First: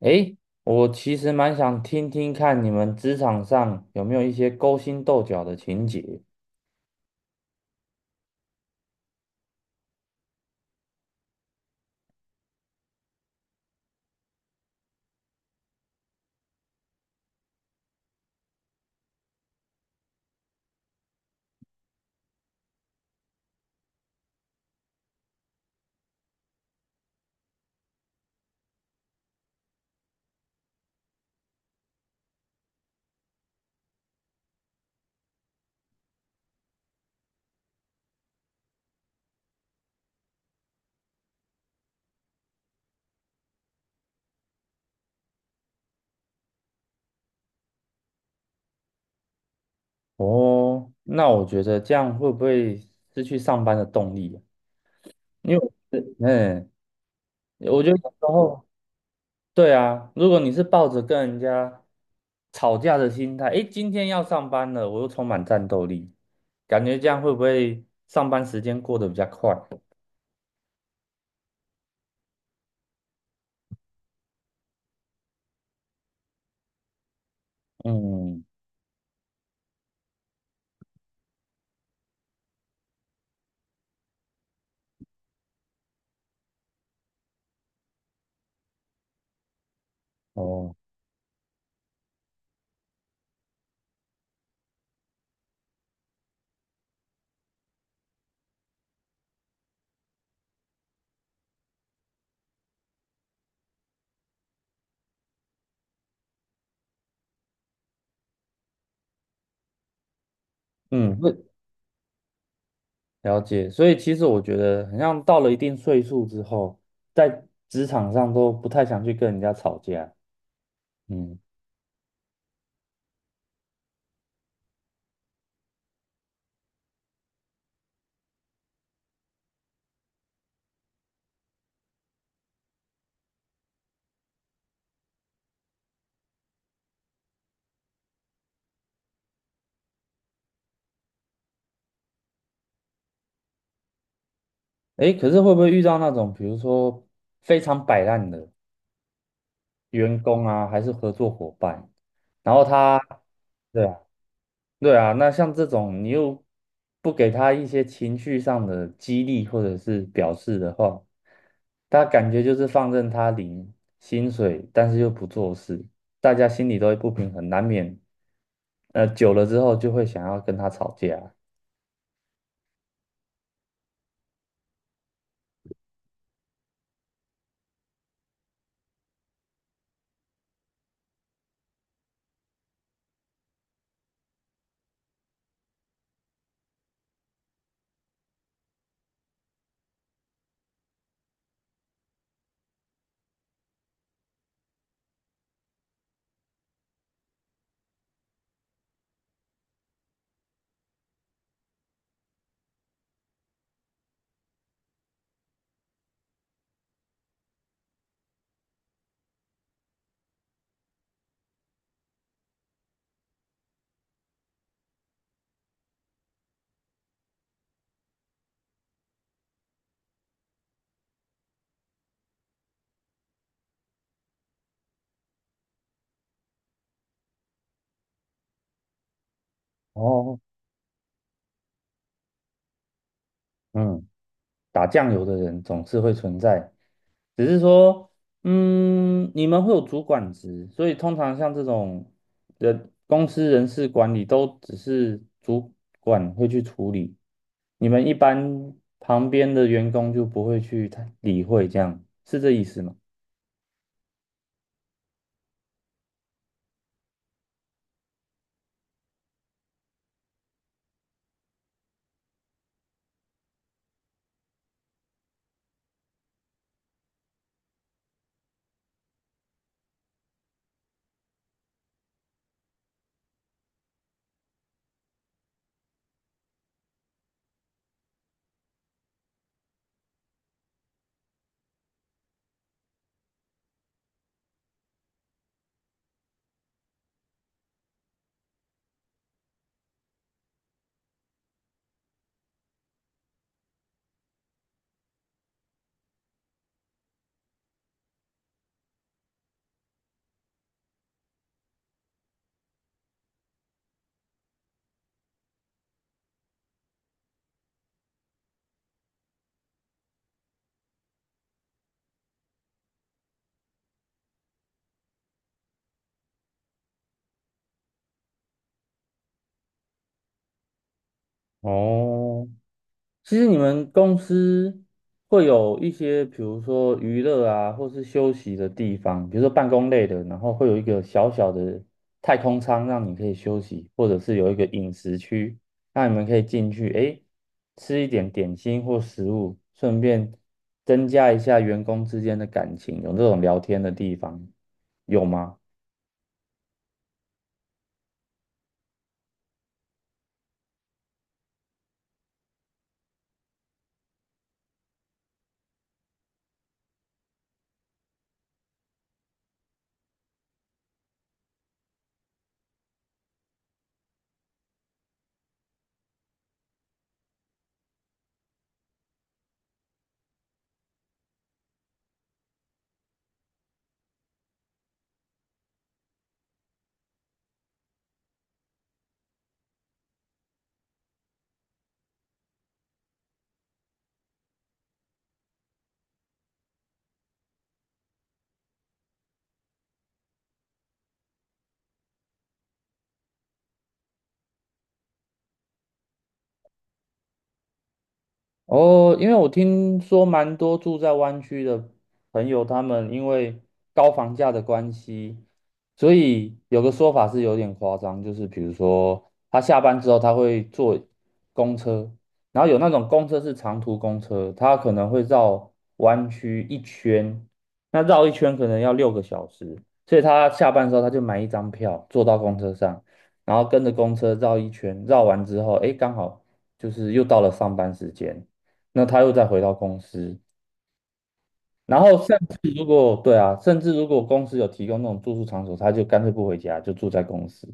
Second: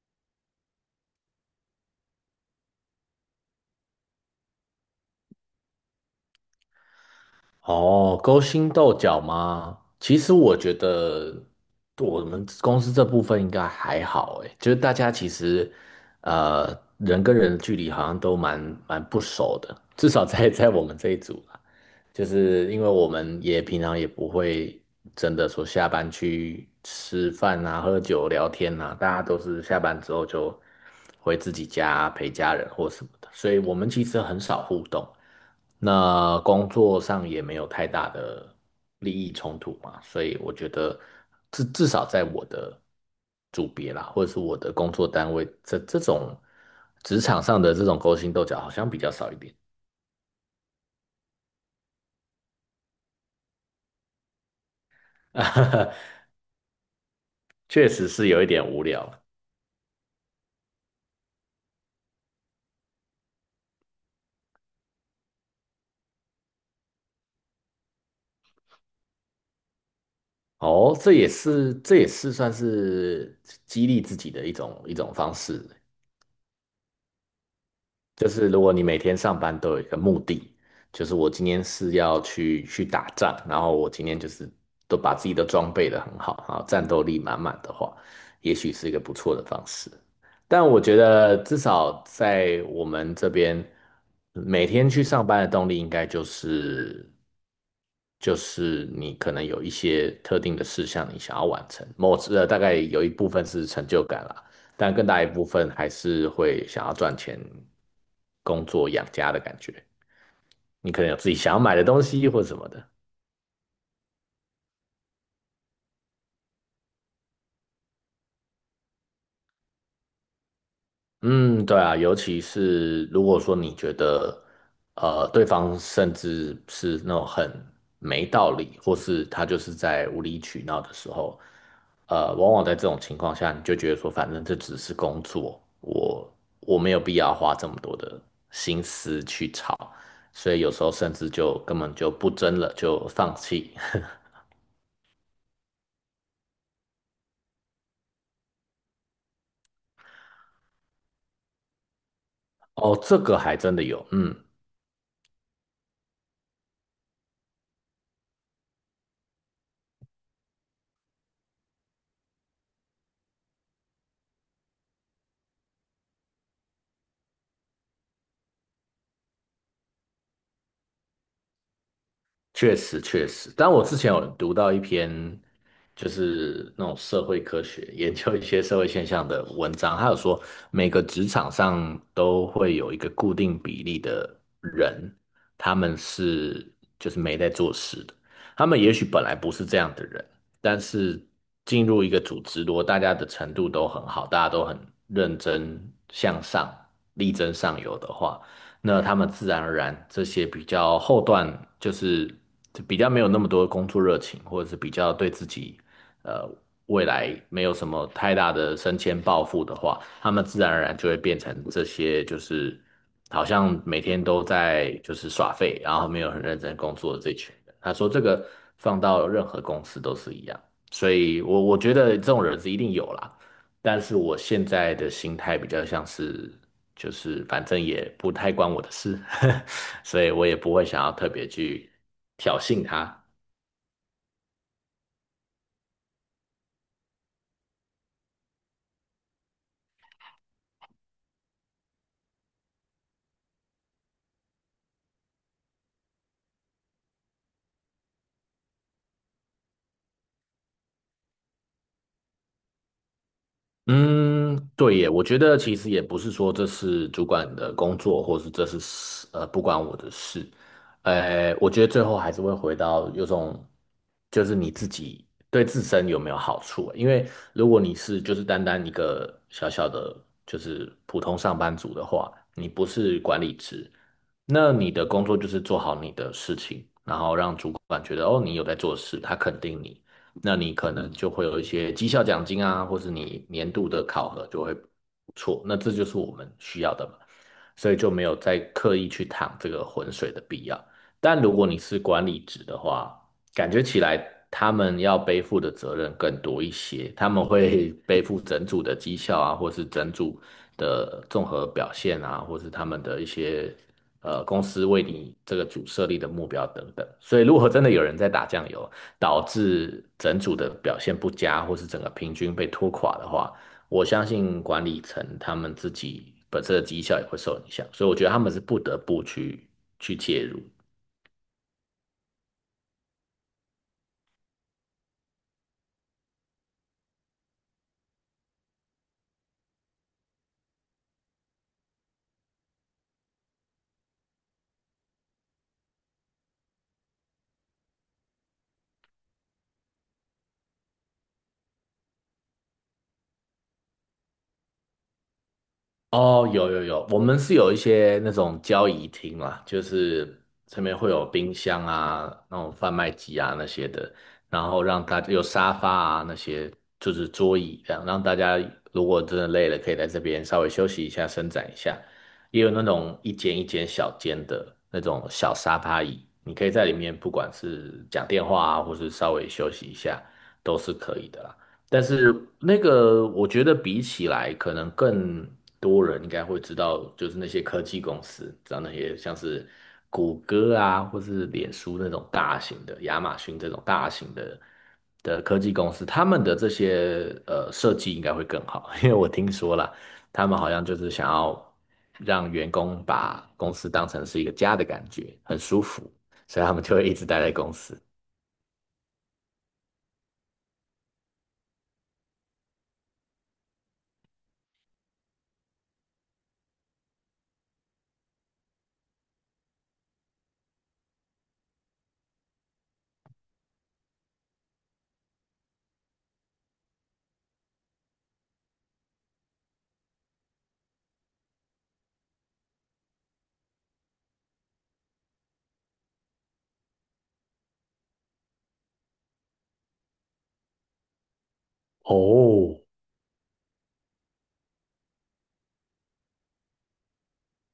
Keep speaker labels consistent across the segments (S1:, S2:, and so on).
S1: 诶，我其实蛮想听听看你们职场上有没有一些勾心斗角的情节
S2: 哦，勾心斗角吗？其实我觉得我们公司这部分应该还好，诶，就是大家其实呃人跟人的距离好像都蛮不熟的，至少在我们这一组就是因为我们也平常也不会真的说下班去吃饭啊、喝酒、聊天啊，大家都是下班之后就回自己家陪家人或什么的，所以我们其实很少互动。那工作上也没有太大的利益冲突嘛，所以我觉得至少在我的组别啦，或者是我的工作单位，这种职场上的这种勾心斗角好像比较少一点。
S1: 哦。那我觉得这样会不会失去上班的动力啊？因为我 是我
S2: 确
S1: 觉
S2: 实
S1: 得
S2: 是
S1: 然
S2: 有一
S1: 后，
S2: 点无聊。
S1: 对啊，如果你是抱着跟人家吵架的心态，诶，今天要上班了，我又充满战斗力，感觉这样会不会上班时间过得比较快？
S2: 哦，这也是算是激励自己的一种方式。就
S1: 嗯，
S2: 是如果你每天上班都有一个目的，就是我今天是要去打仗，然后我今天就是都把自己的装备的很好，然后战斗力满满的话，也许是一个不错的方式。但
S1: 哦，
S2: 我觉得至少在我们这边，每天去上班的动力应该就是你可能有一些特定的事项你想要完成，大概有一部分是成就感啦。但更大一部分还是会想要赚钱、工作养家的感觉。你可能有
S1: 嗯，
S2: 自
S1: 会。
S2: 己想要买的东西或什么的。
S1: 了解，所以其实我觉得，好像到了一定岁数之后，在职场上都不太想去跟人家吵架。嗯，
S2: 嗯，对啊，尤其是如果说你觉得，对方甚至是那种很没道理，或是他就是在无理取闹的时候，往往在这种情况下，你就觉得说，反正这只是工作，我没有必要花这么多的心思去吵，所以有时候甚至就根本就不争了，就放弃。
S1: 诶，可是会不会遇到那种，比如说非常摆烂的员工啊，还是合作伙伴，然后
S2: 哦，
S1: 他，
S2: 这个还真的
S1: 对啊，
S2: 有，嗯。
S1: 对啊，那像这种你又不给他一些情绪上的激励或者是表示的话，他感觉就是放任他领薪水，但是又不做事，大家心里都会不平衡，难免久了之后就会想要跟他吵架。
S2: 确实确实，但我之前有读到一篇，就是那种社会科学 研究一些社会现象的文章，他有说每个职场上都会有一个固定比例的人，他们是就是没在做事的，他们也许本来不是这样的人，但是进入一个组织，如果大家的程度都很好，大家都很认真向上、力争上游的话。那他们自然而然这些比较后段就是比较没有那么多工作热情，或者是比较对自己呃未来没有什么太大的升迁抱负的话，他们自然而然就会变成这些就是好像每天都在就是耍废，然后没有很认真工作的这群人。他说这个放到任何公司都是一样，所以我觉得这种人是一定有啦。但是我现在的心态比较像是，就是反正也不太关我的事，所以
S1: 哦，
S2: 我也不会想要特别去挑衅他。
S1: 嗯，打酱油的人总是会存在。只是说，你们会有主管职，所以通常像这种人公司人事管理都只是主管会去处理，你们一般旁边的员工就不会去太理会，这样是这意思吗？
S2: 嗯，对耶，我觉得其实也不是说这是主管的工作，或是这是事呃不关我的事，我觉得最后还是会回到有种就是你自己对自身有没有好处啊，因为如果你是就是单单一个小小的就是普通上班族的话，你不是管理职，那你的工作就是做好你的事情，然后让主管觉得哦你有在做事，他肯定你。那你可能就会有一些绩效奖金啊，或是你年度的考核就会不错。那这就是我们需要的嘛，所以就没有再刻意去趟这个浑水的必要。但如果你是管理职的话，感觉起来他们要背负的责任更多一些，他们会 背负整组的绩效啊，或是整组的综合表现啊，或是他们的一些公司为你这个组设立的目标等等。所以如果真的有人在打酱油，导致整组的表现不佳，或是整个平均被拖垮的话，我相信管理层他们自己本身的绩效也会受影响，所以我觉得他们是不得不去介入。
S1: 哦，其实你们公司会有一些，比如说娱乐啊，或是休息的地方，比如说办公类的，然后会有一个小小的太空舱让你可以休息，或者是有一个饮食区，让你们可以进去，诶，吃一点点心或食物，顺便增加一下员工之间的感情，有这种聊天的地方，有吗？
S2: 哦，有有有，我们是有一些那种交易厅啦，就是上面会有冰箱啊、那种贩卖机啊那些的，然后让大家有沙发啊那些，就是桌椅这样，让大家如果真的累了，可以在这边稍微休息一下、伸展一下。也有那种一间一间小间的那种小沙发椅，你可以在里面不管是讲电话啊，或是稍微休息一下，都是可以的啦。但是那个，我觉得比起来，可能更多人应该会知道，就是那些科技公司，知道那些像是谷歌啊，或是脸书那种大型的，亚马逊这种大型的科技公司，他们的这些设计应该会更好，因为我听说了，他们好像就是想要让员工把公司当成是一个家的感觉，很舒服，所以他们就会一直待在公司。
S1: 哦，因为我听说蛮多住在湾区的朋友，他们因为高房价的关系，所以有个说法是有点夸张，就是比如说他下班之后他会坐公车，然后有那种公车是长途公车，他可能会绕湾区一圈，那绕一圈可能要6个小时，所以他下班之后他就买一张票坐到公车上，然后跟着公车绕一圈，绕完之后，诶，刚好就是又到了上班时间。那他又再回到公司，然后甚至
S2: 哦，
S1: 如果对啊，甚至如果公司有提供那种住宿场所，他就干脆不回家，就住在公司。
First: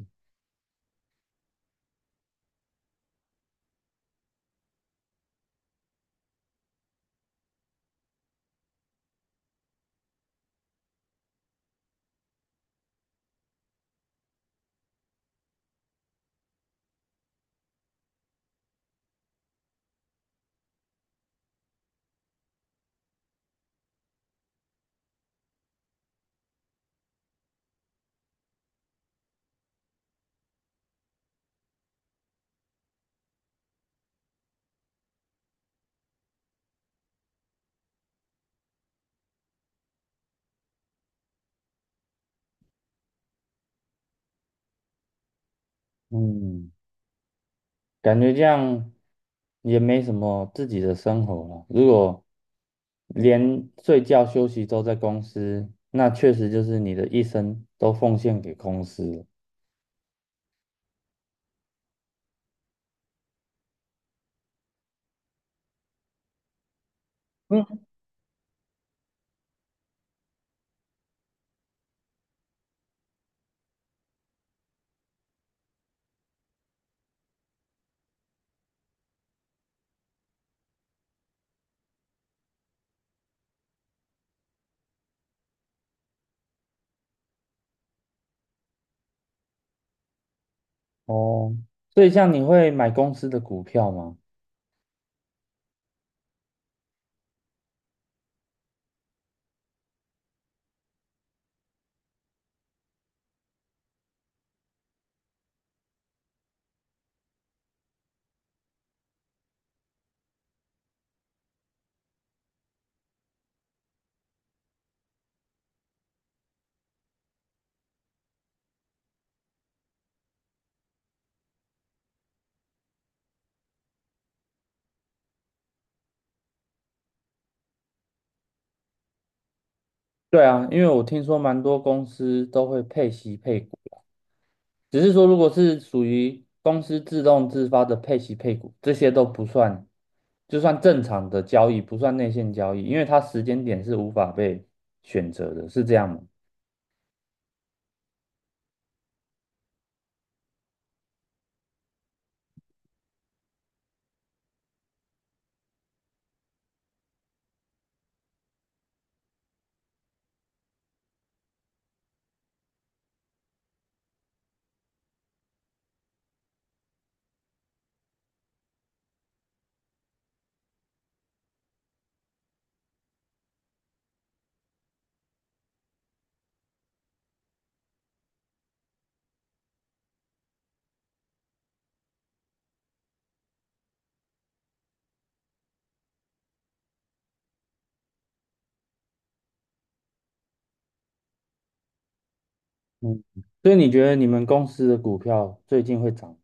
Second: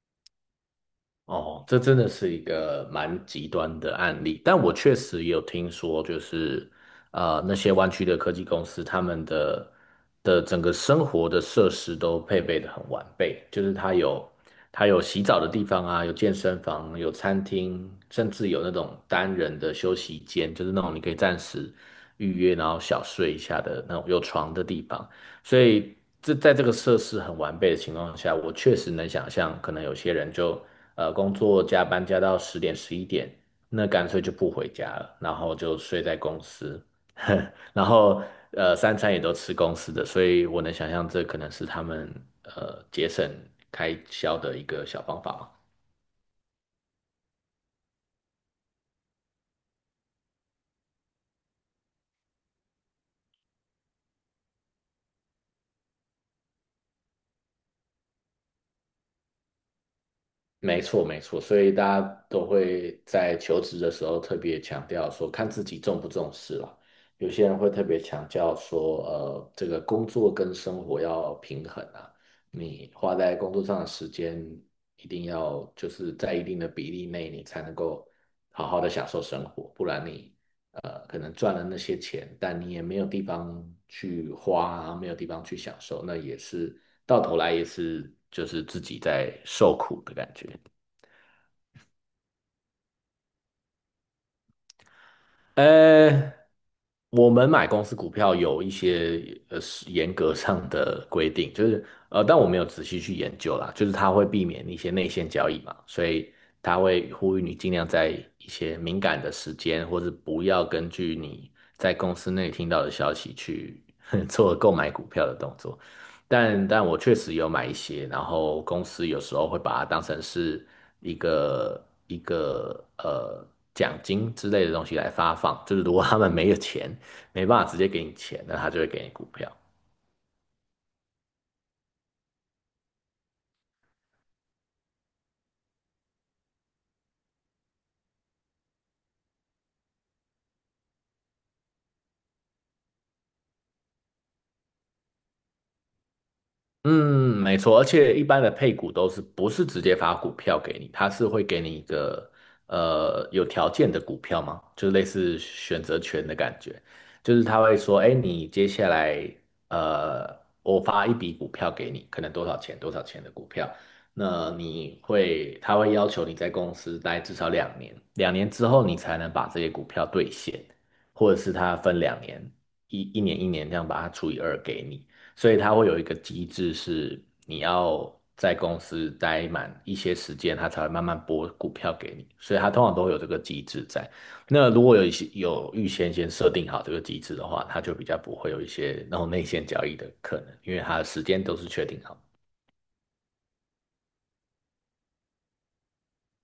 S2: 哦，这真的是一个蛮极端的案例，但我确实有听说，那些湾区的科技公司，他们的整个生活的设施都配备的很完备，就是它有洗澡的地方啊，有健身房，有餐厅，甚至有那种单人的休息间，就是那种你可以暂时预约，然后小睡一下的那种有床的地方。所以这在这个设施很完备的情况下，我确实能想象，可能有些人就工作加班加到10点11点，那干脆就不回家了，然后就睡在公司，然后三餐也都吃公司的，所以我能想象这可能是他们节省开销的一个小方法嘛。
S1: 嗯，感觉这样也没什么自己的生活了。如果连睡觉休息都在公司，那确实就是你的一生都奉献给公司了。
S2: 没错，没错，所以大家都会在求职的时候特别强调说，看自己重不重视了。有些人
S1: 嗯，
S2: 会特别强调说，这个工作跟生活要平衡啊，你花在工作上的时间一定要就是在一定的比例内，你才能够好好的享受生活，不然你可能赚了那些钱，但你也没有地方去花啊没有地方去享受，那也是到头来也是就是自己在受苦的感觉。
S1: 哦，所以像你会买公司的股票吗？
S2: 呃，我们买公司股票有一些是严格上的规定，就是但我没有仔细去研究啦，就是它会避免一些内线交易嘛，所以它会呼吁你尽量在一些敏感的时间，或是不要根据你在公司内听到的消息去 做购买股票的动作。但我确实有买一些，然后公司有时候会把它当成是一个奖金之类的东西来发放，就是如果他们没有钱，没办法直接给你钱，那他就会给你股票。
S1: 对啊，因为我听说蛮多公司都会配息配股。只是说如果是属于公司自动自发的配息配股，这些都不算，就算正常的交易，不算内线交易，因为它时间点是无法被选择的，是这样吗？
S2: 嗯，没错，而且一般的配股都是不是直接发股票给你，它是会给你一个有条件的股票嘛，就是类似选择权的感觉，就是他会说，哎，你接下来呃，我发一笔股票给你，可能多少钱多少钱的股票，那你会他会要求你在公司待至少两年，两年之后你才能把这些股票兑现，或者是他分两年，一年一年这样把它除以2给你。所以它会有一个机制，是你要在公司待满一些时间，它才会慢慢拨股票给你。所以它通常都会有这个机制在。那如果有一些有预先设定好这个机制的话，它就比较不会有一些那种内线交易的可能，因为它的时间都是确定好。
S1: 嗯，所以你觉得你们公司的股票最近会涨？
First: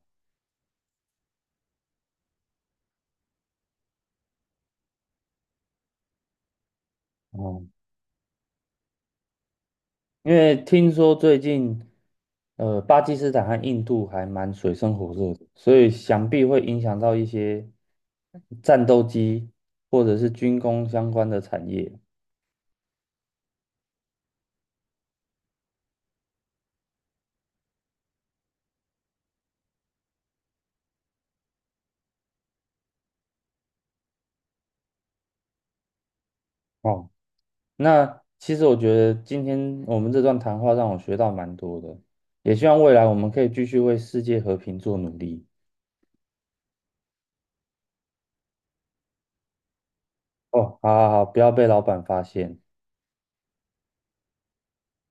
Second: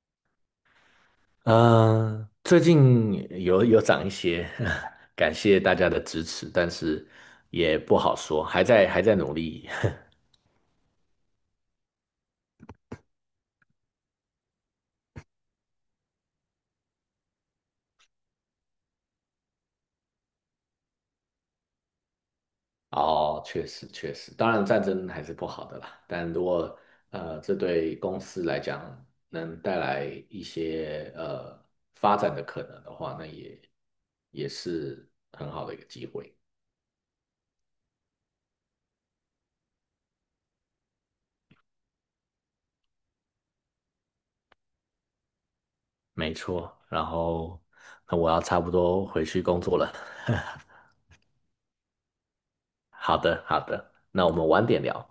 S2: 嗯、最近有涨一些，感谢大家的支持，但是
S1: 哦，
S2: 也不好说，还在努力。
S1: 因为听说最近，巴基斯坦和印度还蛮水深火热的，所以想必会影响到一些战斗机或者是军工相关的产业。
S2: 哦，确实确实，当然战争还是不好的啦。但如果这对公司来讲能带来一些发展的可能的话，那也是很好的一个机会。
S1: 哦。那其实我觉得今天我们这段谈话让我学到蛮多的，也希望未来我们可以继续为世界和平做努力。
S2: 没错，然后那我要差不多回去工作了。
S1: 哦，好好好，不要被老板发现。
S2: 好的，好的，那我们晚点聊。